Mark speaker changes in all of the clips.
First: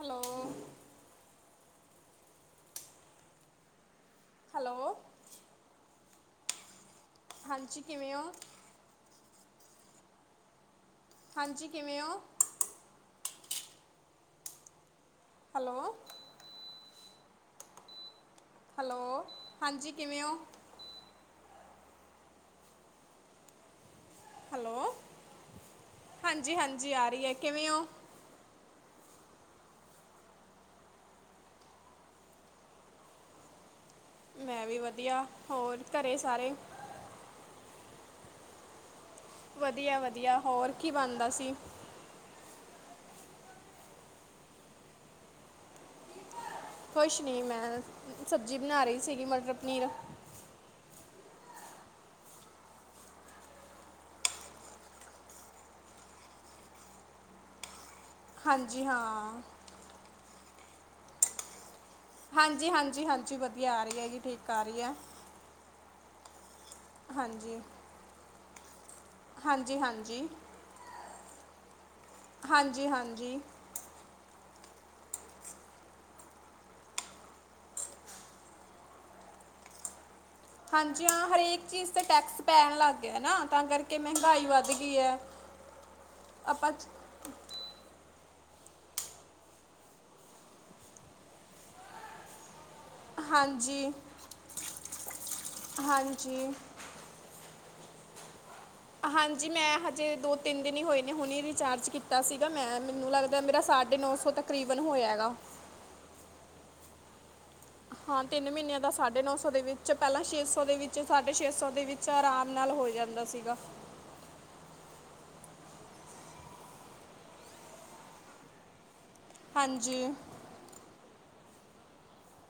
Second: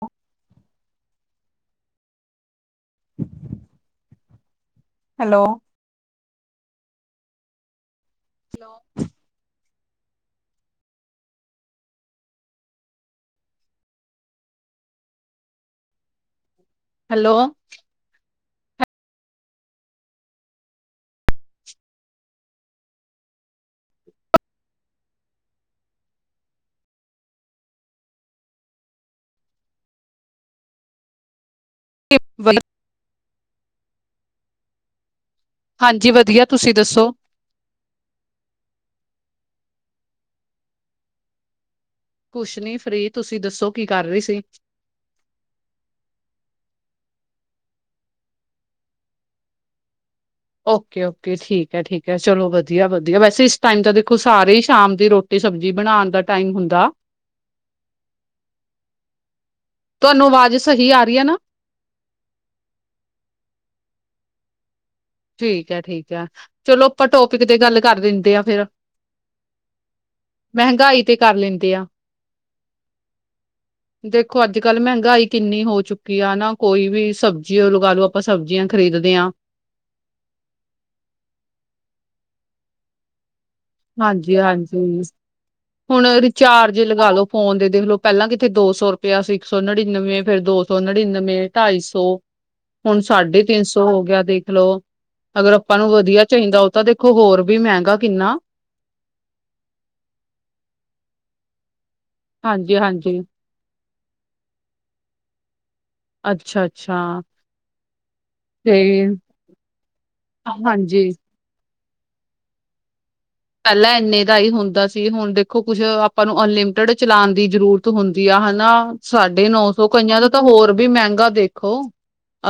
Speaker 1: Hello.
Speaker 2: [inaudible]
Speaker 1: Hello.
Speaker 2: Hello.
Speaker 1: ਹਾਂਜੀ ਕਿਵੇਂ ਹੋ
Speaker 2: ਹੈਲੋ
Speaker 1: ਹਾਂਜੀ ਕਿਵੇਂ ਹੋ ਹੈਲੋ
Speaker 2: ਹੈਲੋ
Speaker 1: ਹੈਲੋ, ਹਾਂਜੀ ਕਿਵੇਂ ਹੋ ਹੈਲੋ, ਹਾਂਜੀ- ਹਾਂਜੀ ਆ ਰਹੀ ਹੈ, ਕਿਵੇਂ ਹੋ
Speaker 2: ਵਲ [unintelligible]
Speaker 1: ਮੈਂ ਵੀ ਵਧੀਆ। ਹੋਰ
Speaker 2: ਹਾਂਜੀ
Speaker 1: ਘਰੇ
Speaker 2: ਵਧੀਆ
Speaker 1: ਸਾਰੇ
Speaker 2: ਤੁਸੀਂ ਦੱਸੋ?
Speaker 1: ਵਧੀਆ ਵਧੀਆ, ਹੋਰ ਕੀ ਬਣਦਾ ਸੀ।
Speaker 2: ਕੁਛ ਨੀ ਫਰੀ, ਤੁਸੀਂ ਦੱਸੋ ਕੀ ਕਰ ਰਹੀ ਸੀ?
Speaker 1: ਕੁੁਛ ਨਹੀਂ, ਮੈਂ ਸਬਜ਼ੀ ਬਣਾ ਰਹੀ ਸੀ। ਮਟਰ ਪਨੀਰ
Speaker 2: ਓਕੇ ਓਕੇ ਠੀਕ ਹੈ, ਠੀਕ ਹੈ, ਚਲੋ ਵਧੀਆ ਵਧੀਆ, ਵੈਸੇ ਇਸ ਟਾਈਮ ਤਾਂ ਦੇਖੋ ਸਾਰੇ ਹੀ ਸ਼ਾਮ ਦੀ ਰੋਟੀ ਰੋਟੀ ਸਬਜ਼ੀ ਬਣਾਉਣ ਦਾ ਟਾਈਮ ਹੁੰਦਾ
Speaker 1: ਹਾਂਜੀ, ਹਾਂ।
Speaker 2: ਤੁਹਾਨੂੰ ਆਵਾਜ਼ ਸਹੀ ਆ ਰਹੀ ਹੈ ਨਾ?
Speaker 1: ਹਾਂਜੀ ਹਾਂਜੀ ਹਾਂਜੀ, ਵਧੀਆ ਆ ਰਹੀ ਹੈ ਜੀ, ਠੀਕ ਆ ਰਹੀ ਹੈ।
Speaker 2: ਠੀਕ ਹੈ ਠੀਕ ਹੈ, ਚਲੋ ਆਪਾਂ ਟੋਪਿਕ ਤੇ
Speaker 1: ਹਾਂਜੀ
Speaker 2: ਗੱਲ ਕਰ ਦਿੰਦੇ ਆਂ, ਫਿਰ
Speaker 1: ਹਾਂਜੀ ਹਾਂਜੀ,
Speaker 2: ਤੇ ਕਰ ਲੈਂਦੇ ਆ
Speaker 1: ਹਾਂਜੀ ਹਾਂਜੀ।
Speaker 2: ਦੇਖੋ ਅੱਜ ਕੱਲ ਮਹਿੰਗਾਈ ਕਿੰਨੀ ਹੋ ਚੁੱਕੀ ਆ, ਨਾ ਕੋਈ ਵੀ ਸਬਜ਼ੀ ਲਗਾ ਲੋ, ਆਪਾਂ ਸਬਜ਼ੀਆਂ ਖਰੀਦਦੇ ਹਾਂ।
Speaker 1: ਹਾਂਜੀ ਹਾਂ, ਹਰੇਕ ਚੀਜ਼ ਤੇ ਟੈਕਸ ਪੈਣ ਲੱਗ ਗਿਆ ਨਾ, ਤਾਂ ਕਰਕੇ
Speaker 2: ਹਾਂਜੀ
Speaker 1: ਮਹਿੰਗਾਈ ਵੱਧ ਗਈ
Speaker 2: ਹਾਂਜੀ,
Speaker 1: ਹੈ
Speaker 2: ਹੁਣ
Speaker 1: ਆਪਾਂ
Speaker 2: ਰਿਚਾਰਜ
Speaker 1: ਚ-
Speaker 2: ਲਗਾਾਲੋ ਫੋਨ ਦੇ ਦੇਖਲੋ ਪਹਿਲਾਂ ਕਿਥੇ ਦੋ ਸੌ ਰੁਪਆ ਸੀ, ਇੱਕ ਸੌ ਨੜਿਨਵੇਂ, ਫਿਰ ਦੋ ਸੌ ਨੜਿਨਵੇਂ, ਢਾਈ ਸੌ ਹੁਣ ਸਾਢੇ ਤਿੰਨ ਸੌ
Speaker 1: ਹਾਂਜੀ
Speaker 2: ਹੋ ਗਿਆ, ਦੇਖ ਲੋ ਅਗਰ ਆਪਾਂ ਨੂੰ ਵਧੀਆ
Speaker 1: ਹਾਂਜੀ
Speaker 2: ਚਾਹੀਦਾ ਤਾਂ ਦੇਖੋ ਹੋਰ ਵੀ ਮਹਿੰਗਾ ਕਿੰਨਾ
Speaker 1: ਹਾਂਜੀ, ਮੈਂ ਹਜੇ ਦੋ ਤਿੰਨ ਦਿਨ ਹੀ ਹੋਏ ਨੇ, ਹੁਣੇ ਹੀ ਰਿਚਾਰਜ ਕੀਤਾ ਸੀਗਾ।
Speaker 2: ਹਾਂਜੀ
Speaker 1: ਮੈਂ ਮੈਨੂੰ
Speaker 2: ਹਾਂਜੀ
Speaker 1: ਲੱਗਦਾ ਮੇਰਾ ਸ ਸਾਢੇ ਨੌ ਸੌ ਤਕਰੀਬਨ ਹੋਇਆ ਹੈਗਾ।
Speaker 2: ਅੱਛਾ ਅੱਛਾ।
Speaker 1: ਹਾਂ ਤਿੰਨ ਮਹੀਨਿਆਂ
Speaker 2: ਤੇ
Speaker 1: ਦਾ ਸਾਢੇ ਨੌ ਸੌ ਦੇ ਵਿੱਚ, ਪਹਿਲਾਂ ਛੇ ਸੌ ਦੇ ਵਿੱਚ ਸਾਡ
Speaker 2: ਹਾਂਜੀ
Speaker 1: ਸਾਢੇ ਛੇ ਸੌ ਦੇ ਵਿੱਚ ਆਰਾਮ ਨਾਲ ਹੋ ਜਾਂਦਾ ਸੀਗਾ
Speaker 2: ਪਹਿਲਾਂ ਇੰਨੇ ਦਾ ਹੀ ਹੁੰਦਾ ਸੀ, ਹੁਣ ਦੇਖੋ ਕੁਛ ਆਪਾਂ ਨੂੰ ਅਨਲਿਮਟਡ ਚਲਾਉਣ ਦੀ ਜ਼ਰੂਰਤ ਹੁੰਦੀ ਆ ਹਨਾ। ਸਾਢੇ ਨੌ ਸੌ,
Speaker 1: ਹਾਂਜੀ
Speaker 2: ਕਈਆਂ ਦਾ ਤਾਂ ਹੋਰ ਵੀ ਮਹਿੰਗਾ ਦੇਖੋ।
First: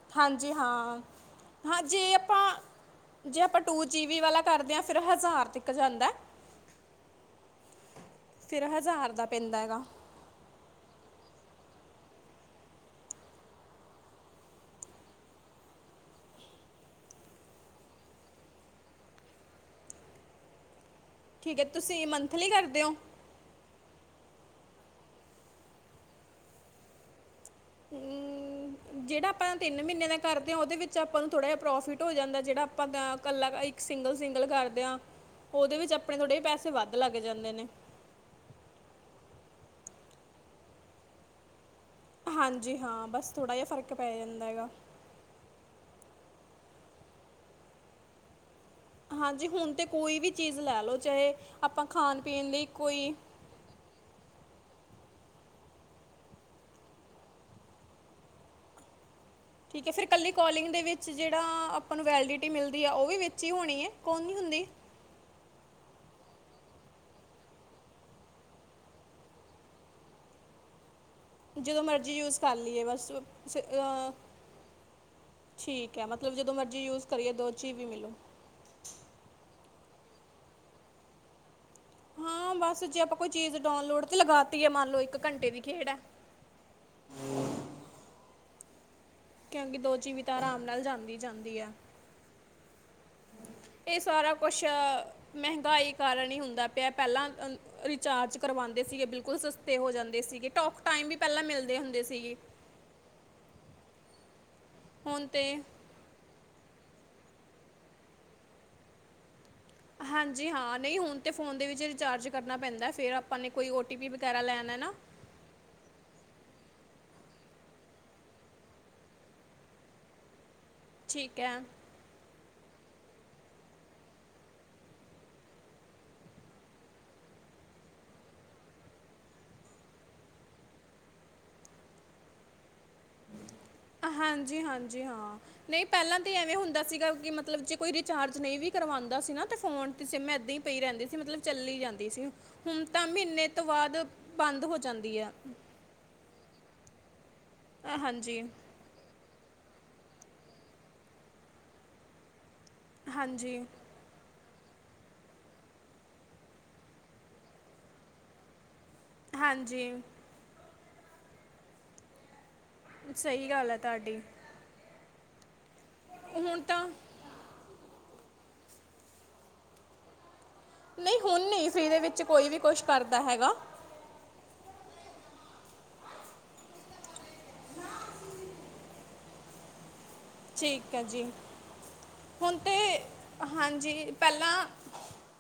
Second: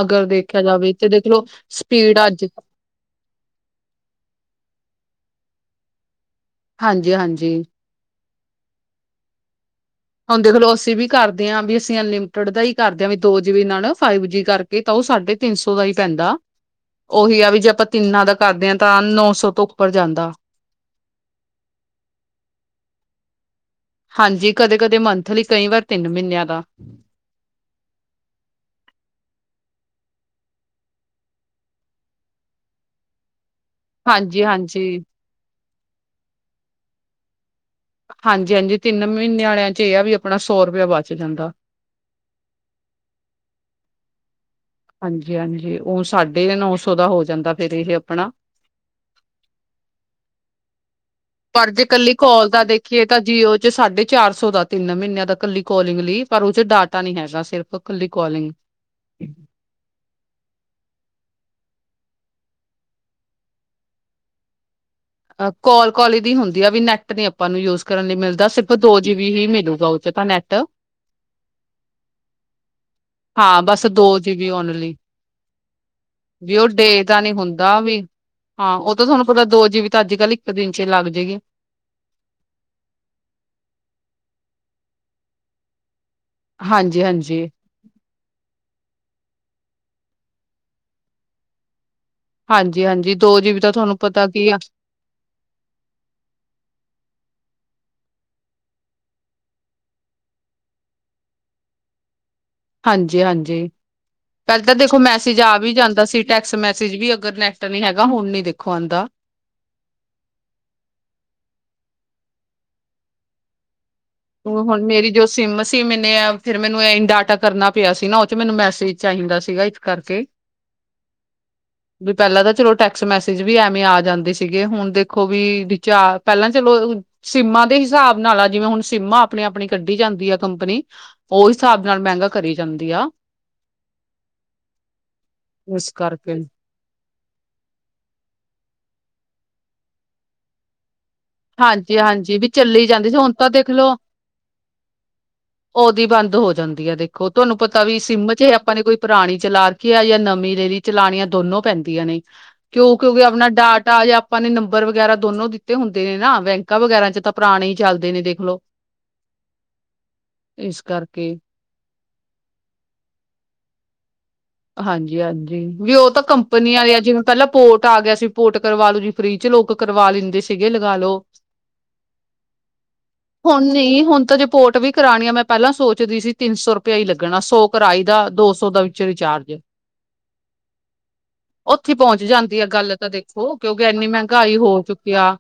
Speaker 2: ਅਗਰ
Speaker 1: ਹਾਂਜੀ
Speaker 2: ਦੇਖਿਆ
Speaker 1: ਹਾਂ
Speaker 2: ਜਾਵੇ, ਤੇ ਦੇਖਲੋ
Speaker 1: ਹਾਂ ਜੇ
Speaker 2: ਸਪੀਡ
Speaker 1: ਆਪਾਂ
Speaker 2: ਅੱਜ ਤ
Speaker 1: ਜੇ ਆਪਾਂ ਟੂ ਜੀ ਬੀ ਵਾਲਾ ਕਰਦੇ ਹਾਂ, ਫਿਰ ਹਜ਼ਾਰ ਤੱਕ ਜਾਂਦਾ
Speaker 2: ਹਾਂਜੀ ਹਾਂਜੀ।
Speaker 1: ਫਿਰ ਹਜ਼ਾਰ ਦਾ ਪੈਂਦਾ ਹੈਗਾ।
Speaker 2: ਹਾਂ ਦੇਖਲੋ ਅਸੀਂ ਵੀ ਕਰਦੇ ਹਾਂ, ਵੀ ਅਸੀਂ ਅਨਲਿਮਟਿਡ ਦਾ ਹੀ ਕਰਦੇ ਹਾਂ, ਵੀ ਦੋ ਜੀ ਬੀ ਨਾਲ ਫਾਈਵ ਜੀ ਕਰਕੇ ਤਾਂ ਉਹ ਸਾਢੇ ਤਿੰਨ ਸੌ ਦਾ ਹੀ ਪੈਂਦਾ। ਉਹੀ ਆ ਵੀ ਜੇ ਆਪਾਂ ਤਿੰਨਾਂ ਦਾ ਕਰਦੇ ਹਾਂ ਤਾਂ ਨੌ ਸੌ ਤੋਂ ਉੱਪਰ ਜਾਂਦਾ।
Speaker 1: ਠੀਕ ਹੈ ਤੁਸੀਂ ਮੰਥਲੀ ਕਰਦੇ ਹੋ?
Speaker 2: ਹਾਂਜੀ, ਕਦੇ ਕਦੇ ਮੰਥਲੀ, ਕਈ ਵਾਰ ਤਿੰਨ ਮਹੀਨਿਆਂ ਦਾ।
Speaker 1: ਹ। ਜਿਹੜਾ ਆਪਾਂ ਤਿੰਨ ਮਹੀਨੇ ਦਾ ਕਰਦੇ ਹਾਂ। ਉਹਦੇ ਵਿੱਚ ਆਪਾਂ ਨੂੰ ਥੋੜਾ ਜਿਹਾ ਪ੍ਰੋਫਿਟ ਹੋ ਜਾਂਦਾ, ਜਿਹੜਾ ਆਪਾਂ ਕੱਲਾ ਸਿੰਗਲ
Speaker 2: ਹਾਂਜੀ
Speaker 1: ਸਿੰਗਲ ਕਰਦੇ
Speaker 2: ਹਾਂਜੀ
Speaker 1: ਹਾਂ, ਉਹਦੇ ਵਿੱਚ ਆਪਣੇ ਥੋੜ੍ਹੇ ਪੈਸੇ ਵੱਧ ਲੱਗ ਜਾਂਦੇ ਨੇ।
Speaker 2: ਹਾਂਜੀ ਹਾਂਜੀ, ਤਿੰਨ ਮਹੀਨਿਆਂ ਵਾਲਿਆਂ ਚ ਇਹ ਆ ਵੀ ਆਪਣਾ ਸੌ ਰੁਪਇਆ ਬਚ ਜਾਂਦਾ।
Speaker 1: ਹਾਂਜੀ, ਹਾਂ, ਬਸ ਥੋੜ੍ਹਾ ਜਿਹਾ ਫਰਕ ਪੈ ਜਾਂਦਾ ਹੈਗਾ‌।
Speaker 2: ਹਾਂਜੀ ਹਾਂਜੀ, ਉਹ ਸਾਢੇ ਨੌ ਸੌ ਦਾ ਹੋ ਜਾਂਦਾ ਫੇਰ ਇਹ ਆਪਣਾ।
Speaker 1: ਹਾਂਜੀ ਹੁਣ ਤੇ ਕੋਈ ਵੀ ਚੀਜ਼ ਲੈ ਲਓ ਚਾਹੇ
Speaker 2: ਪਰ ਜੇ
Speaker 1: ਆਪਾਂ
Speaker 2: ਇਕੱਲੀ
Speaker 1: ਖਾਣ
Speaker 2: ਕਾਲ
Speaker 1: ਪੀਣ
Speaker 2: ਦਾ
Speaker 1: ਲਈ
Speaker 2: ਦੇਖੀਏ
Speaker 1: ਕੋਈ
Speaker 2: ਤਾਂ ਜੀਓ ਉਹ ਸਾਢੇ ਚਾਰ ਸੌ ਦਾ ਤਿੰਨ ਮਹੀਨਿਆਂ ਦਾ, ਕੱਲੀ ਕੋਲਿੰਗ ਲਈ, ਪਰ ਉਹ ਚ ਡਾਟਾ ਨੀ ਹੈਗਾ, ਸਿਰਫ ਕੱਲੀ ਕੋਲਿੰਗ।
Speaker 1: ਠੀਕ ਹੈ, ਫਿਰ ਇਕੱਲੀ ਕੋਲਿੰਗ ਦੇ ਵਿੱਚ ਜਿਹੜਾ ਆਪਾਂ ਨੂੰ ਵੈਲਡਿਟੀ ਮਿਲਦੀ ਆ, ਉਹ ਵੀ ਵਿੱਚ ਹੀ ਹੋਣੀ ਹੈ, ਕੌਣ ਨਹੀਂ ਹੁੰਦੀ।
Speaker 2: ਕੋਲ ਕਾਲ ਇਹਦੀ ਹੁੰਦੀ ਆ ਵੀ ਨੈੱਟ ਨੀ ਆਪਾਂ ਨੂੰ ਯੂਜ ਕਰਨ ਲਈ ਮਿਲਦਾ, ਸਿਰਫ ਦੋ ਜੀਬੀ ਹੀ ਮਿਲੂਗਾ ਉਹ ਚ ਤਾਂ ਨੈੱਟ, ਤੇ
Speaker 1: ਜਦੋਂ ਮਰਜ਼ੀ ਯੂਜ ਕਰ ਲਈਏ ਬਸ।
Speaker 2: ਹਾਂ ਬਸ ਦੋ ਜੀਬੀ ਓਨਲੀ
Speaker 1: ਠੀਕ ਹੈ, ਮਤਲਬ ਜਦੋਂ
Speaker 2: ਵੀ ਉਹ
Speaker 1: ਮਰਜ਼ੀ
Speaker 2: ਡੇ
Speaker 1: ਯੂਜ਼
Speaker 2: ਦਾ ਨੀ
Speaker 1: ਕਰੀਏ ਦੋ ਜੀ
Speaker 2: ਹੁੰਦਾ
Speaker 1: ਵੀ ਮਿਲੋ,
Speaker 2: ਹਾਂ ਉਹ ਤਾਂ ਤੁਹਾਨੂੰ ਪਤਾ ਦੋ ਜੀ ਬੀ ਤਾਂ ਅੱਜ ਕੱਲ੍ਹ ਇੱਕ ਦਿਨ ਚ ਲੱਗ ਜਾਏਗੀ।
Speaker 1: ਹਾਂ ਬਸ ਜੇ ਆਪਾਂ ਕੋਈ ਚੀਜ਼ ਡਾਊਨਲੋਡ ਤੇ ਲਗਾਤੀਏ, ਮੰਨ ਲਓ ਇੱਕ ਘੰਟੇ ਦੀ ਖੇਡ ਹੈ।
Speaker 2: ਹਾਂਜੀ ਹਾਂਜੀ।
Speaker 1: ਕਹਿਣਗੇ ਦੋ ਜੀਵਿ ਤਾਂ ਆਰਾਮ ਨਾਲ ਜਾਂਦੀ ਜਾਂਦੀ ਹੈ।
Speaker 2: ਹਾਂਜੀ ਹਾਂਜੀ। ਦੋ ਜੀਬੀ ਤਾਂ ਤੁਹਾਨੂੰ
Speaker 1: ਇਹ
Speaker 2: ਪਤਾ
Speaker 1: ਸਾਰਾ
Speaker 2: ਕੀ ਆ
Speaker 1: ਕੁਛ ਮਹਿੰਗਾਈ ਕਾਰਨ ਹੀ ਹੁੰਦਾ ਪਿਆ, ਪਹਿਲਾਂ ਰਿਚਾਰਜ ਕਰਵਾਉਂਦੇ ਸੀਗੇ ਬਿਲਕੁਲ ਸਸਤੇ ਹੋ ਜਾਂਦੇ ਸੀਗੇ, ਟੋਕ ਟਾਈਮ ਵੀ ਪਹਿਲਾਂ ਮਿਲਦੇ ਹੁੰਦੇ ਸੀਂ।
Speaker 2: ਹਾਂਜੀ ਹਾਂਜੀ, ਪਹਿਲਾਂ ਤਾਂ ਦੇਖੋ
Speaker 1: ਹੁਣ
Speaker 2: ਮੈਸੇਜ
Speaker 1: ਤੇ
Speaker 2: ਆ ਵੀ ਜਾਂਦਾ ਸੀ। ਟੈਕਸਟ ਮੈਸੇਜ ਵੀ ਅਗਰ ਨੈਟ ਨੀ ਹੈਗਾ, ਹੁਣ ਨੀ ਦੇਖੋ ਆਉਂਦਾ।
Speaker 1: ਹਾਂਜੀ, ਹਾਂ ਨਹੀਂ ਹੁਣ ਤੇ ਫ਼ੋਨ ਦੇ ਵਿੱਚ ਰਿਚਾਰਜ ਕਰਨਾ ਪੈਂਦਾ, ਫੇਰ ਆਪਾਂ ਨੇ ਕੋਈ ਓ ਟੀ ਪੀ
Speaker 2: ਤੂੰ ਹੁਣ ਮੇਰੀ ਜੋ ਸਿਮ ਸੀ, ਮੈਨੇ ਫਿਰ ਮੈਨੂੰ ਇ ਡਾਟਾ ਕਰਨਾ ਪਿਆ ਸੀ ਨਾ, ਉਹ ਚ ਮੈਨੂੰ ਮੈਸੇਜ ਚਾਹੀਦਾ ਸੀਗਾ, ਇਸ ਕਰਕੇ
Speaker 1: ਠੀਕ ਹੈ।
Speaker 2: ਵੀ ਪਹਿਲਾਂ ਤਾਂ ਚਲੋ ਟੈਕਸ ਮੈਸੇਜ ਵੀ ਐਵੇਂ ਆ ਜਾਂਦੇ ਸੀਗੇ। ਹੁਣ ਦੇਖੋ ਵੀ ਪਹਿਲਾਂ ਚਲੋ ਸਿੰਮਾਂ ਦੇ ਹਿਸਾਬ ਨਾਲ ਆ, ਜਿਵੇਂ ਹੁਣ ਸਿੰਮਾ ਆਪਣੀ ਆਪਣੀ ਕੱਢੀ ਜਾਂਦੀ ਆ ਕੰਪਨੀ। ਉਹ ਹਿਸਾਬ ਨਾਲ ਮਹਿੰਗਾ ਕਰੀ ਜਾਂਦੀ ਆ।
Speaker 1: ਹਾਂਜੀ ਹਾਂਜੀ, ਹਾਂ ਨਹੀਂ
Speaker 2: ਇਸ
Speaker 1: ਪਹਿਲਾਂ ਤਾਂ
Speaker 2: ਕਰਕੇ
Speaker 1: ਐਵੇਂ ਹੁੰਦਾ ਸੀਗਾ ਕਿ ਮਤਲਬ ਜ ਕੋਈ ਰਿਚਾਰਜ ਨਹੀਂ ਵੀ ਕਰਵਾਉਂਦਾ ਸੀ ਨਾ, ਤੇ ਫੋਨ ਤੇ ਸਿਮ ਏਦਾਂ ਹੀ ਪਈ ਰਹਿੰਦੀ ਸੀ, ਮਤਲਬ ਚੱਲੀ
Speaker 2: ਹਾਂਜੀ
Speaker 1: ਜਾਂਦੀ ਸੀ,
Speaker 2: ਹਾਂਜੀ ਵੀ
Speaker 1: ਹੁਣ
Speaker 2: ਚੱਲੀ
Speaker 1: ਤਾਂ
Speaker 2: ਜਾਂਦੀ ਸੀ
Speaker 1: ਮਹੀਨੇ ਤੋਂ ਬਾਅਦ
Speaker 2: ਦੇਖਲੋ
Speaker 1: ਬੰਦ ਹੋ ਜਾਂਦੀ ਹੈ।
Speaker 2: ਉਹਦੀ ਬੰਦ ਹੋ ਜਾਂਦੀ ਹੈ, ਦੇਖੋ ਤੁਹਾਨੂੰ ਪਤਾ
Speaker 1: ਅ,
Speaker 2: ਵੀ ਸਿਮ
Speaker 1: ਹਾਂਜੀ
Speaker 2: ਚ ਇਹ ਆਪਾਂ ਨੇ ਕੋਈ ਪੁਰਾਣੀ ਚਲਾਰਕੀ ਆ ਜਾਂ ਨਵੀਂ ਰੀ ਚਲਾਣੀਆਂ ਦੋਨੋਂ ਪੈਂਦੀਆਂ ਨੇ, ਕਿਉ ਕਿਉਂਕਿ ਆਪਣਾ
Speaker 1: ਹਾਂਜੀ
Speaker 2: ਡ ਟਾ ਜਾਂ ਆਪਾਂ ਨੇ ਨੰਬਰ ਵਗੈਰਾ ਦੋਨੋ ਦਿੱਤੇ ਹੁੰਦੇ। ਨੇ ਨਾ ਬੈਂਕਾਂ ਵਗੈਰਾ ਚ ਤਾਂ ਪੁਰਾਣੇ ਹੀ ਚੱਲਦੇ ਨੇ ਦੇਖਲੋ,
Speaker 1: ਹਾਂਜੀ।
Speaker 2: ਇਸ ਕਰਕੇ।
Speaker 1: ਸਹੀ ਗੱਲ ਹੈ, ਤੁਹਾਡੀ।
Speaker 2: ਹਾਂਜੀ ਹਾਂਜੀ, ਵੀ ਉਹ ਤਾਂ
Speaker 1: ਹੁਣ
Speaker 2: ਕੰਪਨੀ
Speaker 1: ਤਾਂ
Speaker 2: ਵਾਲੇ ਆ ਜਿਵੇਂ। ਪਹਿਲਾਂ ਪੋਰਟ ਆ ਗਿਆ ਸੀ। ਪੋਰਟ ਕਰਵਾ ਲੂ ਜੀ ਫਰੀ ਚ੍ ਲੋਕ ਕਰਵਾ ਲੈਂਦੇ ਸੀ। ਸੀਗੇ ਲਗਾ ਲਓ
Speaker 1: ਨਹੀਂ ਹੁਣ ਨਹੀਂ ਫ੍ਰੀ ਦੇ ਵਿੱਚ ਕੋਈ ਵੀ ਕੁਝ ਕਰਦਾ ਹੈਗਾ
Speaker 2: ਹੁਣ ਨਹੀਂ, ਹੁਣ ਤਾਂ ਰਿਪੋਰਟ ਵੀ ਕਰਾਣੀਆਂ ਮੈਂ ਪਹਿਲਾਂ ਸੋਚਦੀ ਸੀ, ਤਿੰਨ ਸੌ ਰੁਪਇਆ ਹੀ ਲੱਗਣਾ ਸੌ ਕਰਾਈ ਦਾ ਦੋ ਸੌ ਦਾ ਵਿੱਚ ਰਿਚਾਰਜ।
Speaker 1: ਠੀਕ ਹੈ ਜੀ
Speaker 2: ਉੱਥੇ ਪਹੁੰਚ
Speaker 1: ਹੁਣ
Speaker 2: ਜਾਂਦੀ ਆ
Speaker 1: ਤੇ
Speaker 2: ਗੱਲ, ਤਾਂ ਦੇਖੋ ਕਿਉਂਕਿ ਇੰਨੀ
Speaker 1: ਹਾਂਜੀ
Speaker 2: ਮਹਿੰਗਾਈ
Speaker 1: ਪਹਿਲਾਂ
Speaker 2: ਹੋ ਚੁੱਕੀ ਕਿਆ,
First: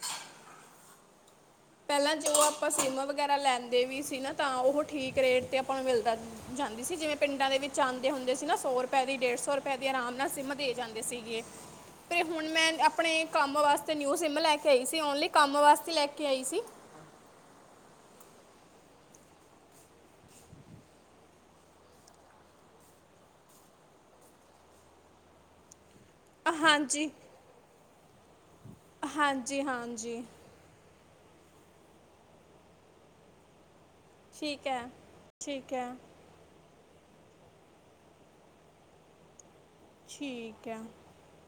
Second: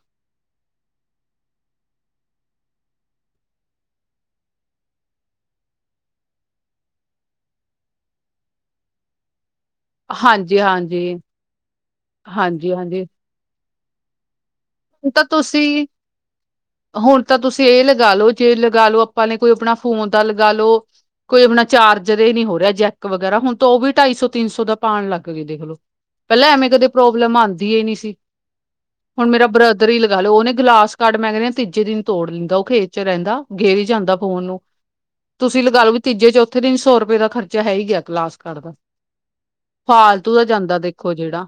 Speaker 1: ਪਹਿਲਾਂ ਜੋ ਆਪਾਂ ਸਿੰਮ ਵਗੈਰਾ ਲੈਂਦੇ ਵੀ ਸੀ ਨਾ, ਤਾਂ ਉਹ ਠੀਕ ਰੇਟ ਤੇ ਆਪਾਂ ਨੂੰ ਮਿਲਦਾ ਸੀ। ਜਾਂਦੀ ਸੀ ਜਿਵੇਂ ਪਿੰਡਾਂ ਦੇ ਵਿੱਚ ਆਉਂਦੇ ਹੁੰਦੇ ਸੀ ਨਾ, ਸੌ ਰੁਪਏ ਦੀ ਡੇਢ ਸੌ ਰੁਪ ਦੇ ਆਰਾਮ ਨਾਲ ਸਿੰਮ ਦੇ ਜਾਂਦੇ
Speaker 2: ਹਾਂਜੀ-ਹਾਂਜੀ,
Speaker 1: ਸੀਗੇ ਤੇ ਹੁਣ ਮੈਂ
Speaker 2: ਹਾਂਜੀ-ਹਾਂਜੀ
Speaker 1: ਆਪਣੇ ਕੰਮ ਵਾਸਤੇ ਨਿਊ ਸਿੰਮ ਲੈ ਕੇ ਆਈ ਸੀ
Speaker 2: ਤਾਂ
Speaker 1: ਓਨਲੀ ਕੰਮ
Speaker 2: ਤੁਸੀਂ
Speaker 1: ਵਾਸਤੇ ਲੈ ਕੇ ਆਈ ਸੀ।
Speaker 2: ਹੁਣ ਤਾਂ ਤੁਸੀਂ ਇਹ ਲਗਾ ਲੋ, ਜੇ ਲਗਾ ਨੇ ਆਪਾਂ ਨੇ ਕੋਈ ਆਪਣਾ ਫੋਨ ਦਾ ਲਗਾ ਲਓ। ਕੋਈ ਆਪਣਾ ਚਾਰਜ ਨੀ ਹੋ ਰਿਹਾ, ਜੈਕ ਵਗੈਰਾ ਹੁਣ ਤਾਂ ਉਹ ਵੀ ਢਾਈ ਸੌ ਤਿੰਨ ਸੌ ਦਾ ਪਾਉਣ ਲੱਗ ਗੇ, ਦੇਖਲੋ ਪਹਿਲਾਂ ਐਵੇਂ ਕਦੇ
Speaker 1: ਹਾਂਜੀ
Speaker 2: ਪ੍ਰੋਬਲਮ ਆਉਂਦੀ ਨੀ ਸੀ, ਹੁਣ ਮੇਰਾ
Speaker 1: ਹਾਂਜੀ
Speaker 2: ਬ੍ਰਦਰ ਹੀ ਲਗਾ
Speaker 1: ਹਾਂਜੀ
Speaker 2: ਲਓ ਉਹਨੇ ਗਲਾਸ ਕਾਰਡ ਮੈਂ ਕਹਿੰਦੇ, ਤੀਜੇ ਦਿਨ ਤੋੜ ਲੈਂਦਾ, ਉਹ ਖੇਤ ਚ ਰਹਿੰਦਾ ਗੇਿਰ ਜਾਂਦਾ। ਫੋਨ ਨੂੰ,
Speaker 1: ਠੀਕ ਹੈ
Speaker 2: ਤੁਸੀਂ
Speaker 1: ਠੀਕ
Speaker 2: ਲਗਾ
Speaker 1: ਹੈ
Speaker 2: ਲਓ ਵੀ ਤੀਜੇ ਚੌਥੇ ਤਿੰਨ ਸੌ ਰੁਪਏ ਦਾ ਖਰਚਾ ਹੈ ਹੀ ਗਿਆ ਕਲਾਸ ਕਾਰਡ ਦਾ। ਫਾਲਤੂ ਦਾ
Speaker 1: ਠੀਕ
Speaker 2: ਜਾਂਦਾ
Speaker 1: ਹੈ
Speaker 2: ਦੇਖੋ ਜਿਹੜਾ,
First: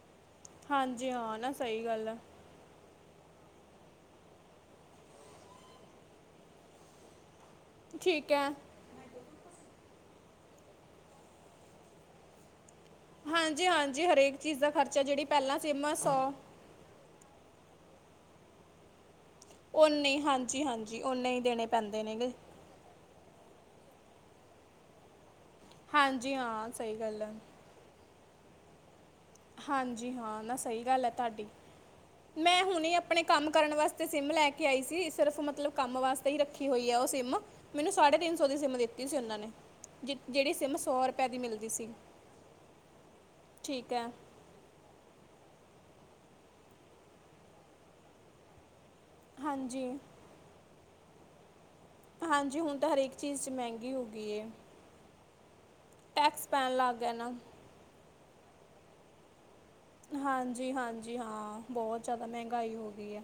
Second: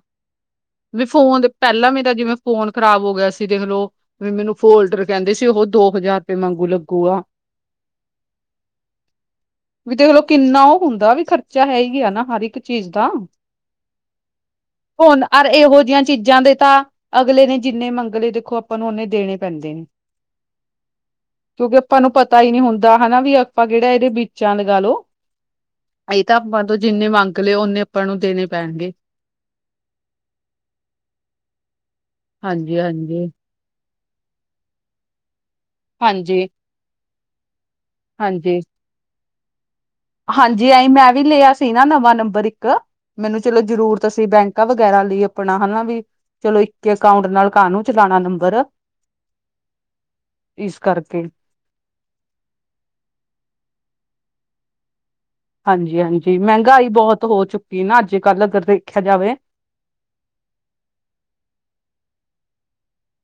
Speaker 2: ਵੀ
Speaker 1: ਹਾਂਜੀ ਹਾਂ
Speaker 2: ਫੋਨ,
Speaker 1: ਨਾ ਸਹੀ
Speaker 2: ਪਹਿਲਾਂ
Speaker 1: ਗੱਲ
Speaker 2: ਮੇਰਾ
Speaker 1: ਹੈ
Speaker 2: ਜਿਵੇਂ ਫੋਨ ਖਰਾਬ ਹੋਗਿਆ ਸੀ ਦੇਖ ਲਓ। ਵੀ ਮੈਨੂੰ ਫੋਲਡਰ ਕਹਿੰਦੇ ਸੀ। ਉਹ ਦੋ ਹਜ਼ਾਰ ਰੁਪਏ ਮਾਂਗੂ ਲੱਗੂਗਾ।
Speaker 1: ਠੀਕ ਐ।
Speaker 2: ਵੀ ਦੇਖਲੋ ਕਿੰਨਾ ਉਹ ਹੁੰਦਾ ਵੀ ਖਰਚਾ ਹੈ ਈ ਐ ਨਾ ਹਰ ਇੱਕ ਚੀਜ਼ ਦਾ।
Speaker 1: ਹਾਂਜੀ ਹਾਂਜੀ ਹਰੇਕ ਚੀਜ਼ ਦਾ ਖਰਚਾ
Speaker 2: ਹੁਣ
Speaker 1: ਜਿਹੜੀ
Speaker 2: ਅਰ
Speaker 1: ਪਹਿਲਾਂ
Speaker 2: ਇਹੋ
Speaker 1: ਸਿਮ
Speaker 2: ਜਿਹੀਆਂ ਚੀਜ਼ਾਂ ਦੇ ਤਾਂ ਅਗਲੇ ਨੇ ਜਿੰਨੇ ਮੰਗਲੇ ਦੇਖੋ ਆਪਾਂ ਨੂੰ ਦੇਣੇ ਪੈਂਦੇ ਨੇ।
Speaker 1: ਓਨੇ ਹੀ ਹਾਂਜੀ ਹਾਂਜੀ ਓਨੇ ਹੀ ਦੇਣੇ
Speaker 2: ਕਿਉਂਕਿ ਅਪਾਂ
Speaker 1: ਪੈਂਦੇ
Speaker 2: ਨੂੰ
Speaker 1: ਨੇਗੇ
Speaker 2: ਪਤਾ ਈ ਨੀ ਹੁੰਦਾ। ਦਾ ਹਨਾ ਵੀ ਅਪਾ ਕਿਹੜਾ ਇਹਦੇ ਵਿਚ ਆ ਲਗਾ ਲਓ। ਅਈ
Speaker 1: ਹਾਂਜੀ
Speaker 2: ਤਾਂ ਅਪਾਂ
Speaker 1: ਹਾਂ
Speaker 2: ਤੋਂ
Speaker 1: ਸਹੀ
Speaker 2: ਜਿੰਨੇ
Speaker 1: ਗੱਲ ਹੈ
Speaker 2: ਮੰਗ ਲਏ, ਓਨੇ ਆਪਾਂ ਨੂੰ ਦੇਣੇ ਪੈਣਗੇ।
Speaker 1: ਹਾਂਜੀ ਹਾਂ ਨਾ ਸਈ ਗੱਲ ਐ ਤਾਡੀ। ਮੈਂ
Speaker 2: ਹਾਂਜੀ
Speaker 1: ਹੁਣੇ ਆਪਣੇ
Speaker 2: ਹਾਂਜੀ।
Speaker 1: ਕੰਮ ਕਰਨ ਵਾਸਤੇ ਸਿਮ ਲੈ ਕੇ ਆਈ ਸੀ। ਸਿਰਫ ਮਤਲਬ ਕੰਮ ਵਾਸਤੇ ਹੀ
Speaker 2: ਹਾਂਜੀ
Speaker 1: ਰੱਖੀ ਹੋਈ ਐ ਉਹ ਸਿਮ। ਮੈਨੂੰ ਸਾਢੇ ਤਿੰਨ ਸੌ ਦੀ
Speaker 2: ਹਾਂਜੀ
Speaker 1: ਸਿਮ ਦਿੱਤੀ ਸੀ ਉਹਨਾਂ ਨੇ। ਜਿ- ਜਿਹੜੀ
Speaker 2: ਹਾਂਜੀ,
Speaker 1: ਸਿਮ
Speaker 2: ਐਈ ਮੈਂ ਵੀ
Speaker 1: ਰੁਪਏ ਦੀ
Speaker 2: ਲਿਆ
Speaker 1: ਮਿਲਦੀ
Speaker 2: ਸੀ ਨਾ ਨਵਾਂ ਨੰਬਰ ਇੱਕ। ਮੈਨੂੰ ਚਲੋ
Speaker 1: ਠੀਕ
Speaker 2: ਜਰੂਰਤ
Speaker 1: ਹੈ
Speaker 2: ਸੀ ਬੈਂਕ ਕ ਵਗੈਰਾ ਲਈ ਆਪਣਾ ਹਨਾ ਵੀ, ਚਲੋ ਇੱਕ ਅਕਾਊਂਟ ਨਾਲ ਕਾਨੂੰ ਚਲਾਣਾ ਨੰਬਰ।
Speaker 1: ਹਾਂਜੀ।
Speaker 2: ਇਸ ਕਰਕੇ।
Speaker 1: ਹਾਂਜੀ, ਹੁਣ ਤਾਂ ਹਰੇਕ ਚੀਜ਼ 'ਚ ਮਹਿੰਗੀ ਹੋ ਗਈ ਏ।
Speaker 2: ਹਾਂਜੀ-ਹਾਂਜੀ।
Speaker 1: ਟੈਕਸ ਪੈਣ
Speaker 2: ਮਹਿੰਗਾਈ
Speaker 1: ਲੱਗ ਗਿਆ
Speaker 2: ਬਹੁਤ
Speaker 1: ਨਾ
Speaker 2: ਹੋ ਚੁੱਕੀ ਨਾ ਅੱਜ ਕੱਲ੍ਹ ਅਗਰ ਦੇਖਿਆ ਜਾਵੇ।
Speaker 1: ਹਾਂਜੀ-ਹਾਂਜੀ ਹਾਂ। ਬਹੁਤ ਜ਼ਿਆਦਾ ਮਹਿੰਗਾਈ ਹੋ ਗਈ ਐ।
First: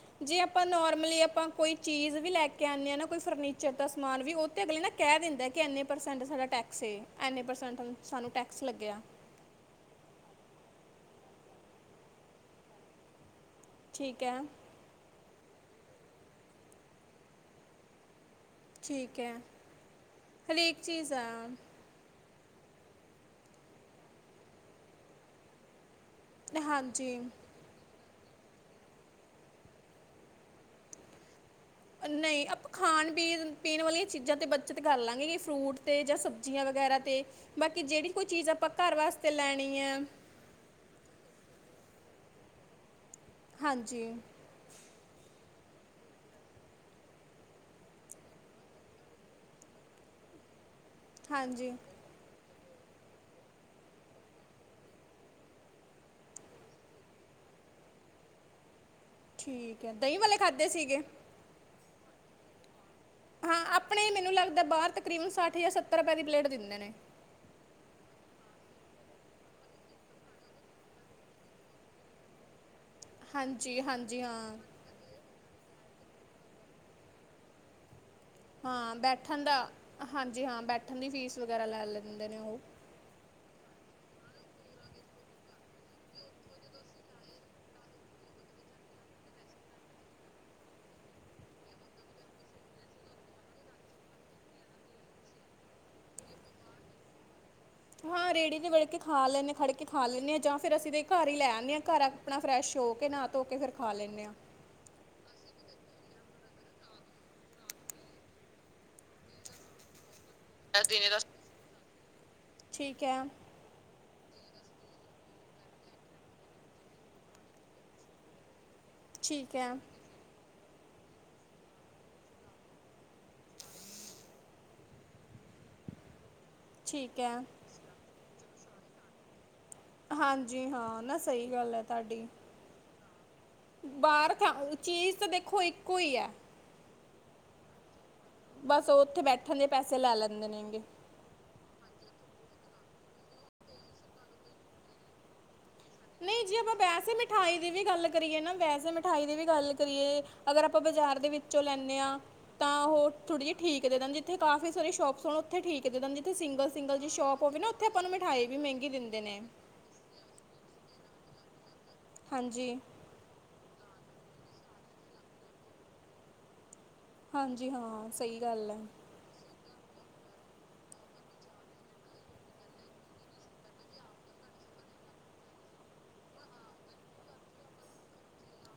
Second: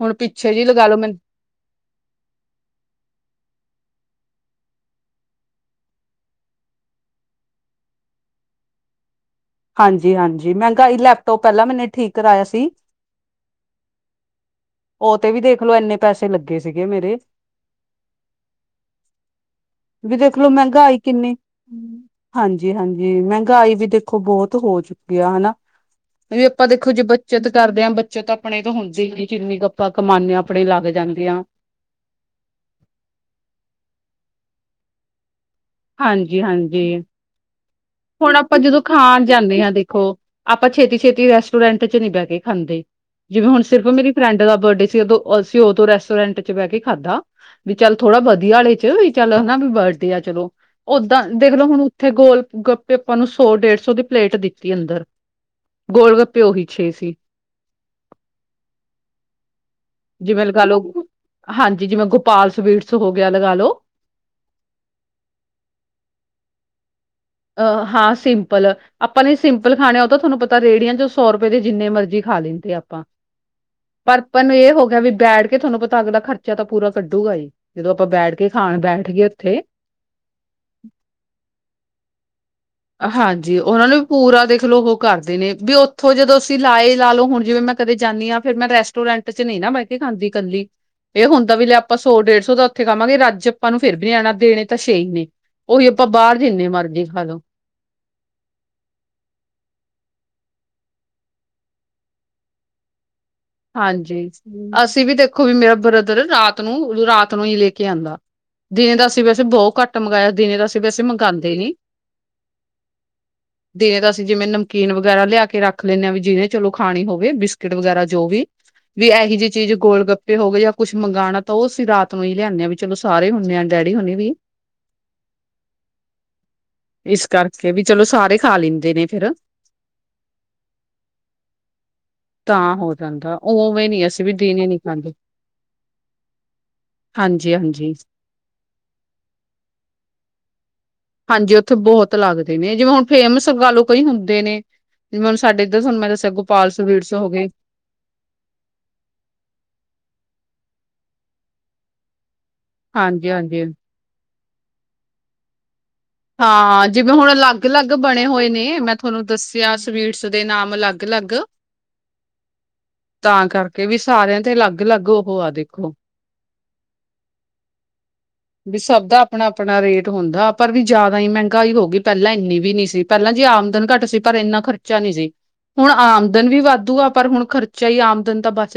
Speaker 2: ਹੁਣ
Speaker 1: ਜੇ
Speaker 2: ਪਿੱਛੇ ਜੀ
Speaker 1: ਆਪਾਂ
Speaker 2: ਲਗਾ ਲੋ ਮੈਨੂੰ
Speaker 1: ਨੋਰਮਲੀ ਅਪਾ ਕੋਈ ਚੀਜ਼ ਵੀ ਲੈ ਕੇ ਆਣੇ ਆ ਨਾ ਕੋਈ ਫਰਨੀਚਰ ਦਾ ਸਮਾਨ ਵੀ ਉਹ ਤੇ ਅਗਲੇ ਨਾ ਕਹਿ ਦਿੰਦਾ ਕਿ ਇੰਨੇ ਪਰਸੈਂਟ ਸਾਡਾ ਟੈਕ ਸੇ। ਐਨੇ ਪ੍ਰਸੈਂਟ ਸਾਨੂੰ ਟੈਕਸ ਲੱਗਿਆ।
Speaker 2: ਹਾਂਜੀ-ਹਾਂਜੀ। ਮਹਿੰਗਾਈ ਲੈਪਟੋਪ ਪਹਿਲਾਂ ਮੈਨੇ ਠੀਕ ਕਰਾਇਆ ਸੀ।
Speaker 1: ਠੀਕ ਹੈ।
Speaker 2: ਉਹ ਤੇ ਵੀ ਦੇਖਲੋ, ਐਨੇ ਪੈਸੇ ਲੱਗੇ ਸੀਗੇ ਮੇਰੇ।
Speaker 1: ਠੀਕ ਹੈ
Speaker 2: ਵੀ ਦੇਖਲੋ
Speaker 1: ਹਰੇਕ
Speaker 2: ਮਹਿੰਗਾਈ
Speaker 1: ਚੀਜ਼ ਆ
Speaker 2: ਕਿੰਨੀ ਹਾਂਜੀ-ਹਾਂਜੀ। ਮਹਿੰਗਾਈ ਵੀ ਦੇਖੋ ਬਹੁਤ ਹੋ ਚੁੱਕੀ ਆ ਹਨਾ। ਵੀ ਅਪਾ ਦੇਖੋ ਜੇ
Speaker 1: ਹਾਂਜੀ
Speaker 2: ਬੱਚਤ ਕਰਦੇ ਆ ਬੱਚਤ, ਆਪਣੇ ਤੋਂ ਹੁੰਦੇ ਨੀ ਜਿੰਨੀ ਕ ਅਪਾ ਕਮਾਨੇ ਆ ਅਪਣੇ ਈ ਲੱਗ ਜਾਂਦਿਆ।
Speaker 1: ਅ ਨਈ। ਅਪਾ ਖਾਣ ਪੀਣ-ਪੀਣ ਵਾਲੀਆਂ ਚੀਜ਼ਾਂ ਤੇ ਬੱਚਤ ਕਰ ਲਾਂਗੇ ਜ ਫਰੂਟ ਤੇ ਜਾਂ
Speaker 2: ਹਾਂਜੀ
Speaker 1: ਸਬਜ਼ੀਆਂ
Speaker 2: ਹਾਂਜੀ
Speaker 1: ਵਗੈਰਾ ਤੇ। ਬਾਕੀ ਜਿਹੜੀ ਕੋਈ
Speaker 2: ਹੁਣ
Speaker 1: ਚੀਜ਼ ਆਪਾਂ
Speaker 2: ਜਦੋਂ
Speaker 1: ਘਰ
Speaker 2: ਖਾਣ
Speaker 1: ਵਾਸਤੇ
Speaker 2: ਜਾਂਦੇ ਹਾਂ
Speaker 1: ਲੈਣੀ ਆ।
Speaker 2: ਦੇਖੋ ਆਪਾਂ ਛੇਤੀ-ਛੇਤੀ ਰੈਸਟੋਰੈਂਟ 'ਚ ਨੀ ਬਹਿ ਕੇ ਖਾਂਦੇ, ਜਿਵੇਂ ਹੁਣ ਸਿਰਫ
Speaker 1: ਹਾਂਜੀ
Speaker 2: ਮੇਰੀ ਫਰੈਂਡ ਜਦੋ ਬਡੇ ਸੀ ਉਹਦਾ, ਉਦੋਂ ਅਸੀਂ ਉਦੋਂ ਰੈਸਟੋਰੈਂਟ 'ਚ ਬਹਿ ਕੇ ਖਾਧਾ, ਵੀ ਚੱਲ, ਥੋੜਾ ਵਧੀਆ ਵਾਲੇ 'ਚ ਤੇ ਵੀ ਚੱਲ ਹਨਾ ਵੀ ਬਡੇ ਆ ਚਲੋ। ਓਦਾਂ, ਦੇਖਲੋ
Speaker 1: ਹਾਂਜੀ
Speaker 2: ਹੁਣ ਉੱਥੇ ਗੋਲ ਗੱਪ ਪੇ ਅਪਾ ਨੂੰ, ਸੌ ਡੇਢ ਸੌ ਦੀ ਪਲੇਟ ਦਿੱਤੀ ਅੰਦਰ। ਗੋਲ ਗੱਪੇ ਉਹੀ ਛੇ ਸੀ।
Speaker 1: ਠੀਕ ਐ। ਦਹੀਂ ਵਾਲੇ
Speaker 2: ਜਿਵੇਂ ਲਗਾ
Speaker 1: ਖਾਧੇ ਸੀਗੇ?
Speaker 2: ਲਓ ਹਾਂਜੀ, ਜਿਵੇਂ ਗੋਪਾਲ ਸਵੀਟਸ ਹੋ ਗਿਆ, ਲਗਾ ਲਓ।
Speaker 1: ਅਪਣੇ, ਮੈਨੂੰ ਲੱਗਦਾ ਬਾਹਰ ਤਕਰੀਬਨ ਸੱਠ ਜਾਂ ਸੱਤਰ ਰੁਪਏ ਦੀ ਪਲੇਟ ਦਿੰਦੇ ਨੇ।
Speaker 2: ਅ, ਹਾਂ ਸਿੰਪਲ। ਆਪਾਂ ਨੇ ਸਿੰਪਲ ਖਾਣੇ ਉਹ ਤਾਂ ਤੁਹਾਨੂੰ ਪਤਾ ਰੇਹੜੀਆਂ 'ਚੋਂ ਸੌ ਰੁਪਏ ਦੇ ਜਿੰਨੇ ਮਰਜ਼ੀ ਖਾ ਲੈਂਦੇ ਆ। ਆਪਾ,
Speaker 1: ਹਾਂਜੀ
Speaker 2: ਪਰ
Speaker 1: ਹਾਂਜੀ
Speaker 2: ਅਪਾ ਨੂੰ
Speaker 1: ਹਾਂ
Speaker 2: ਇਹ ਹੋ ਗਿਆ ਵੀ ਬੈਠ ਕੇ ਤੁਹਾਨੂੰ ਪਤ ਤਾ ਅਗਲਾ ਖਰਚਾ ਤਾਂ ਪੂਰਾ ਕੱਢੂਗਾ ਈ। ਜਦੋਂ ਆਪਾਂ ਬੈਡ
Speaker 1: ਹਾਂ ਬੈਠਣ ਦਾ, ਹਾਂਜੀ ਹਾਂ ਬੈਠਣ ਦੀ ਫੀਸ ਵਗੈਰਾ ਲੈ ਲੈਂਦੇ ਨੇ ਉਹ।
Speaker 2: ਹਾਂਜੀ। ਉਹਨਾਂ ਨੂੰ ਵੀ ਪੂਰਾ ਦੇਖਲਓ ਉਹ ਕਰਦੇ ਨੇ, ਵੀ ਉੱਥੋਂ ਜਦੋਂ ਅਸੀਂ ਲਾਏ ਲਾ ਲਓ ਹੁਣ ਜਿਵੇਂ ਮੈਂ ਕਦੇ ਜਾਣੀ ਆ। ਫੇਰ ਮੈਂ ਰੈਸਟੋਰੈਂਟ ਚ ਨੀ ਨਾ ਬਹਿ ਕੇ ਖਾਂਦੀ ਕੱਲੀ। ਇਹ ਹੁੰਦਾ ਵੀ ਲੈ ਆਪਾਂ ਸੌ ਡੇਢ ਸੌ ਦਾ ਉੱਥੇ ਖਾਂਵਾਂਗੇ, ਰੱਜ ਆਪਾਂ ਨੂੰ ਫੇਰ ਵੀ ਨੀ ਆਣਾ। ਦੇਣੇ ਤਾਂ ਛੇ ਈ ਨੇ। ਉਹੀ ਆਪਾਂ ਬਾਹਰ ਜਿੰਨੇ ਮਰਜ਼ੀ ਖਾਲੋ।
Speaker 1: ਹਾਂ ਰੇਹੜੀ ਤੇ ਵਿਲ ਕੇ ਖਾ ਲੈਣੇ ਖੜ ਕੇ ਖਾ ਲੈਣੇ ਹਾਂ ਜਾਂ ਫਿਰ ਅਸੀਂ ਤੇ ਘਰ ਈ ਲੈ ਆਣੇ ਆ ਘਰ ਆਪਣਾ ਫਰੈਸ਼ ਹੋ ਕੇ ਨਾ
Speaker 2: ਹਾਂਜੀ। ਅਸੀਂ ਵੀ ਦੇਖੋ ਵੀ ਮੇਰਾ ਬ੍ਰਦਰ ਰਾਤ ਨੂੰ ਰਾਤ ਨੂੰ ਈ ਲੈ ਕੇ ਆਂਦਾ। ਦੀਨੇ ਦਸ ਤੀ ਵੈਸੇ ਬਹੁਤ ਘੱਟ ਮੰਗਾਇਆ। ਦਿਨੇ ਦਾ ਅਸੀਂ ਵੈਸੇ
Speaker 1: ਦਿਨੇ ਦਾ
Speaker 2: ਮੰਗਾਂਦੇ ਨੀ।
Speaker 1: ਠੀਕ ਹੈ
Speaker 2: ਦਿਨੇ ਤਾਂ ਅਸੀਂ ਜਿਵੇਂ ਨਮਕੀਨ ਵਗੈਰਾ ਲਿਆ ਕੇ ਰੱਖ ਲੈਂਦੇ ਹਾਂ, ਵੀ ਜਿਹਨੇ ਚਲੋ ਖਾਣੀ ਹੋਵੇ ਬਿਸਕਿਟ ਵਗੈਰਾ ਜੋ ਵੀ। ਵੀ ਇਹੋ ਜਿਹੀ
Speaker 1: ਠੀਕ
Speaker 2: ਚੀਜ਼
Speaker 1: ਹੈ
Speaker 2: ਗੋਲ ਗੱਪੇ। ਤੇ ਹੋ ਗਏ ਜਾਂ ਕੁਛ ਮੰਗਵਾਉਣਾ ਤਾਂ ਉਹ ਅਸੀਂ ਰਾਤ ਨੂੰ ਹੀ ਲਿਆਦੇ ਹਾਂ ਵੀ ਚਲੋ ਸਾਰੇ ਹੁੰਦੇ ਆ ਡੈਡੀ ਹੁਣੀ ਵੀ। [inaudible]
Speaker 1: ਠੀਕ
Speaker 2: ਇਸ
Speaker 1: ਹੈ
Speaker 2: ਕਰਕੇ ਵੀ ਚਲੋ ਸਾਰੇ ਖਾ ਲੈਂਦੇ ਨੇ ਫੇਰ।
Speaker 1: ਹਾਂਜੀ ਹਾਂ, ਨਾ ਸਹੀ ਗੱਲ ਹੈ ਤੁਹਾਡੀ।
Speaker 2: ਤਾਂ ਹੋ ਜਾਂਦਾ, ਉਵੇਂ ਨੀ ਅਸੀਂ ਵੀ
Speaker 1: ਬਾਹਰ ਖਾ
Speaker 2: ਦਿਨੇ‌ ਨੀ ਖਾਂਦੇ।
Speaker 1: ਚੀਜ਼ ਤਾਂ ਦੇਖੋ ਇੱਕੋ ਹੀ ਹੈ
Speaker 2: ਹਾਂਜੀ ਹਾਂਜੀ।
Speaker 1: ਬਸ ਉਹ ਉੱਥੇ ਬੈਠਣ ਦੇ ਪੈਸੇ ਲੈ ਲੈਂਦੇ ਨੇਗੇ਼।
Speaker 2: ਹਾਂਜੀ ਉੱਥੇ ਬਹੁਤ ਲੱਗਦੇ ਨੇ, ਜਿਵੇਂ ਹੁਣ ਫੇਮਸ ਗੱਲ ਕਈ ਹੁੰਦੇ ਨੇ। ਜਿਵੇਂ ਹੁਣ ਸਾਡੇ ਇੱਧਰ ਨਾ, ਮੈਂ ਦੱਸਿਆ
Speaker 1: ਨਹੀਂ ਜੀ
Speaker 2: ਗੋਪਾਲ
Speaker 1: ਆਪਾਂ ਵੈਸੇ
Speaker 2: ਸਵੀਟਸ ਹੋ ਗਏ।
Speaker 1: ਮਿਠਾਈ ਦੀ ਵੀ ਗੱਲ ਕਰੀਏ ਨਾ ਵੈਸੇ ਮਿਠਾਈ ਦੀ ਵੀ ਗੱਲ ਕਰੀਏ ਅਗਰ ਆਪਾਂ ਬਾਜ਼ਾਰ ਦੇ ਵਿੱਚੋਂ ਲੈਂਦੇ ਹਾਂ। ਤਾਂ ਉਹ
Speaker 2: ਹਾਂਜੀ
Speaker 1: ਥੋੜੀ ਜਿਹੀ
Speaker 2: ਹਾਂਜੀ
Speaker 1: ਠੀਕ ਦੇ‌ ਦਿਦੇ, ਜਿੱਥੇ ਕਾਫੀ ਸਾਰੇ ਸ਼ੋਪਸ ਹੋਣ ਉੱਥੇ ਠੀਕ ਦੇ ਦਿੰਦੀ।
Speaker 2: ਹਾਂ ਜਿਵੇਂ ਹੁਣ ਅਲੱਗ ਅਲੱਗ ਬਣੇ
Speaker 1: ਮਿਠਾਈ
Speaker 2: ਹੋਏ
Speaker 1: ਵੀ
Speaker 2: ਨੇ,
Speaker 1: ਮਹਿੰਗੀ
Speaker 2: ਮੈਂ
Speaker 1: ਦਿੰਦੇ
Speaker 2: ਤੁਹਾਨੂੰ
Speaker 1: ਨੇ
Speaker 2: ਦੱਸਿਆ ਸੀ। ਸਵੀਟਸ ਦੇ ਨਾਮ ਅਲੱਗ ਅਲੱਗ।
Speaker 1: ਹਾਂਜੀ।
Speaker 2: ਤਾਂ ਕਰਕੇ ਵੀ ਸਾਰਿਆਂ ਤੇ ਅਲੱਗ ਅਲੱਗ ਉਹ ਆ ਦੇਖੋ।
Speaker 1: ਹਾਂਜੀ ਹਾਂ। ਸਹੀ ਗੱਲ ਹੈ
Speaker 2: ਸਭ ਦਾ ਆਪਣਾ। ਹੁਣ ਆਪਣਾ ਰੇਟ ਹੁੰਦਾ, ਪਰ ਵੀ ਜਿਆਦਾ ਹੀ ਮਹਿੰਗਾਈ ਹੋ ਗਈ, ਪਹਿਲਾਂ ਇੰਨੀ ਵੀ ਨੀ ਸੀ। ਪਹਿਲਾਂ ਜੀ ਆਮਦਨ ਘੱਟ ਸੀ ਪਰ ਇੰਨਾ ਖਰਚਾ। ਖਰਚਾ ਨੀ ਸੀ, ਹੁਣ ਆਮਦਨ ਵੀ ਵਾਧੂ ਆ ਪਰ ਹੁਣ ਖਰਚਾ ਹੀ ਆਮਦਨ ਤਾਂ ਬਸ।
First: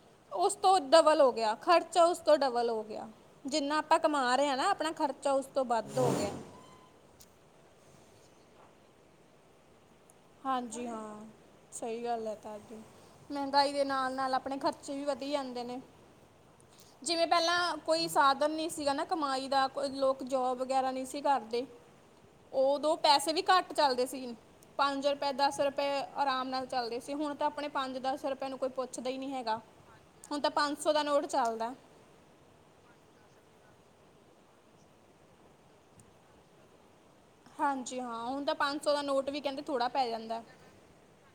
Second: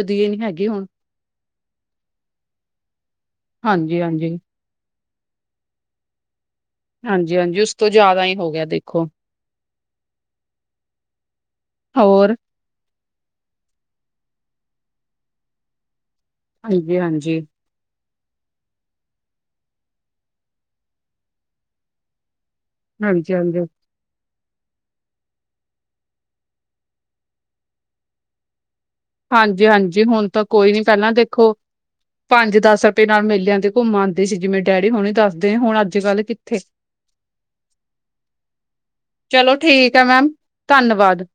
Speaker 1: ਉਸ ਤੋਂ ਡਬਲ ਹੋ ਗਿਆ, ਖ਼ਰਚਾ ਉਸ ਤੋਂ ਡਬਲ ਹੋ ਗਿਆ। ਜਿੰਨਾ ਆਪਾਂ ਕਮਾ
Speaker 2: ਹਾਂਜੀ-ਹਾਂਜੀ।
Speaker 1: ਰਹੇ ਹਾਂ, ਨਾ ਆਪਣਾ ਖਰਚਾ ਉਸ ਤੋਂ ਵੱਧ ਹੋ ਗਿਆ।
Speaker 2: ਹਾਂਜੀ ਹਾਂਜੀ, ਉਸ ਤੋਂ ਜ਼ਿਆਦਾ ਹੀ ਹੋ ਗਿਆ ਦੇਖੋ।
Speaker 1: ਹਾਂਜੀ ਹਾਂ, ਸਹੀ ਗੱਲ ਹੈ
Speaker 2: ਹੋਰ
Speaker 1: ਤੁਹਾਡੀ। ਮਹਿੰਗਾਈ ਦੇ ਨਾਲ ਨਾਲ ਆਪਣੇ ਖਰਚੇ ਵੀ ਵਧੀ ਜਾਂਦੇ ਨੇ, ਜਿਵੇਂ
Speaker 2: ਹਾਂਜੀ-ਹਾਂਜੀ।
Speaker 1: ਪਹਿਲਾਂ। ਕੋਈ ਸਾਧਨ ਨਹੀਂ ਸੀਗਾ ਨਾ ਕਮਾਈ ਦਾ ਕੋਈ ਲੋਕ ਜੋਬ ਵਗੈਰਾ ਨਹੀਂ ਸੀ ਕਰਦੇ। ਉਦੋ ਪੈਸੇ ਵੀ
Speaker 2: ਹਾਂਜੀ-ਹਾਂਜੀ,
Speaker 1: ਘੱਟ ਚੱਲਦੇ ਸੀ। ਪੰਜ ਰੁਪਏ ਦਸ ਰੁਪਏ ਆਰਾਮ ਨਾਲ ਚੱਲਦੇ ਸੀ, ਹੁਣ ਤਾਂ ਆਪਣੇ ਪੰਜ ਦਸ ਰੁਪਏ ਨੂੰ ਕੋਈ ਪੁੱਛਦਾ ਨਹੀਂ। ਹੀ ਹੈਗਾ
Speaker 2: ਹਾਂਜੀ ਹਾਂਜੀ, ਹੁਣ ਤਾਂ ਕੋਈ ਨੀ
Speaker 1: ਦਾ
Speaker 2: ਪਹਿਲਾਂ
Speaker 1: ਨੋਟ
Speaker 2: ਦੇਖੋ।
Speaker 1: ਚੱਲਦਾ
Speaker 2: ਪੰਜ ਦਸ ਰੁਪਏ ਨਾਲ ਮੇਲਿਆਂ ਤੇ ਘੁੰਮ ਆਉਂਦੇ ਸੀ, ਜਿਵੇਂ ਡੈਡੀ ਹੁਣੀ ਦੱਸਦੇ ਹੁਣ ਅੱਜ ਕੱਲ੍ਹ ਕਿੱਥੇ।
Speaker 1: ਹਾਂਜੀ ਹਾਂ, ਹੁਣ ਤਾਂ ਪੰਜ ਸੌ ਦਾ ਨੋਟ ਵੀ
Speaker 2: ਚਲੋ
Speaker 1: ਕਹਿੰਦੇ ਥੋੜ੍ਹਾ
Speaker 2: ਠੀਕ ਐ
Speaker 1: ਪੈ
Speaker 2: ਮੈਮ
Speaker 1: ਜਾਂਦਾ ਹੈ।
Speaker 2: ਧੰਨਵਾਦ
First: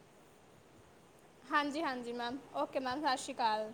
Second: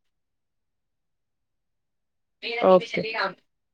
Speaker 1: ਹਾਂਜੀ ਹਾਂਜੀ, ਮੈਮ ਓਕੇ ਮੈਮ ਸਤਿ ਸ਼੍ਰੀ ਅਕਾਲ।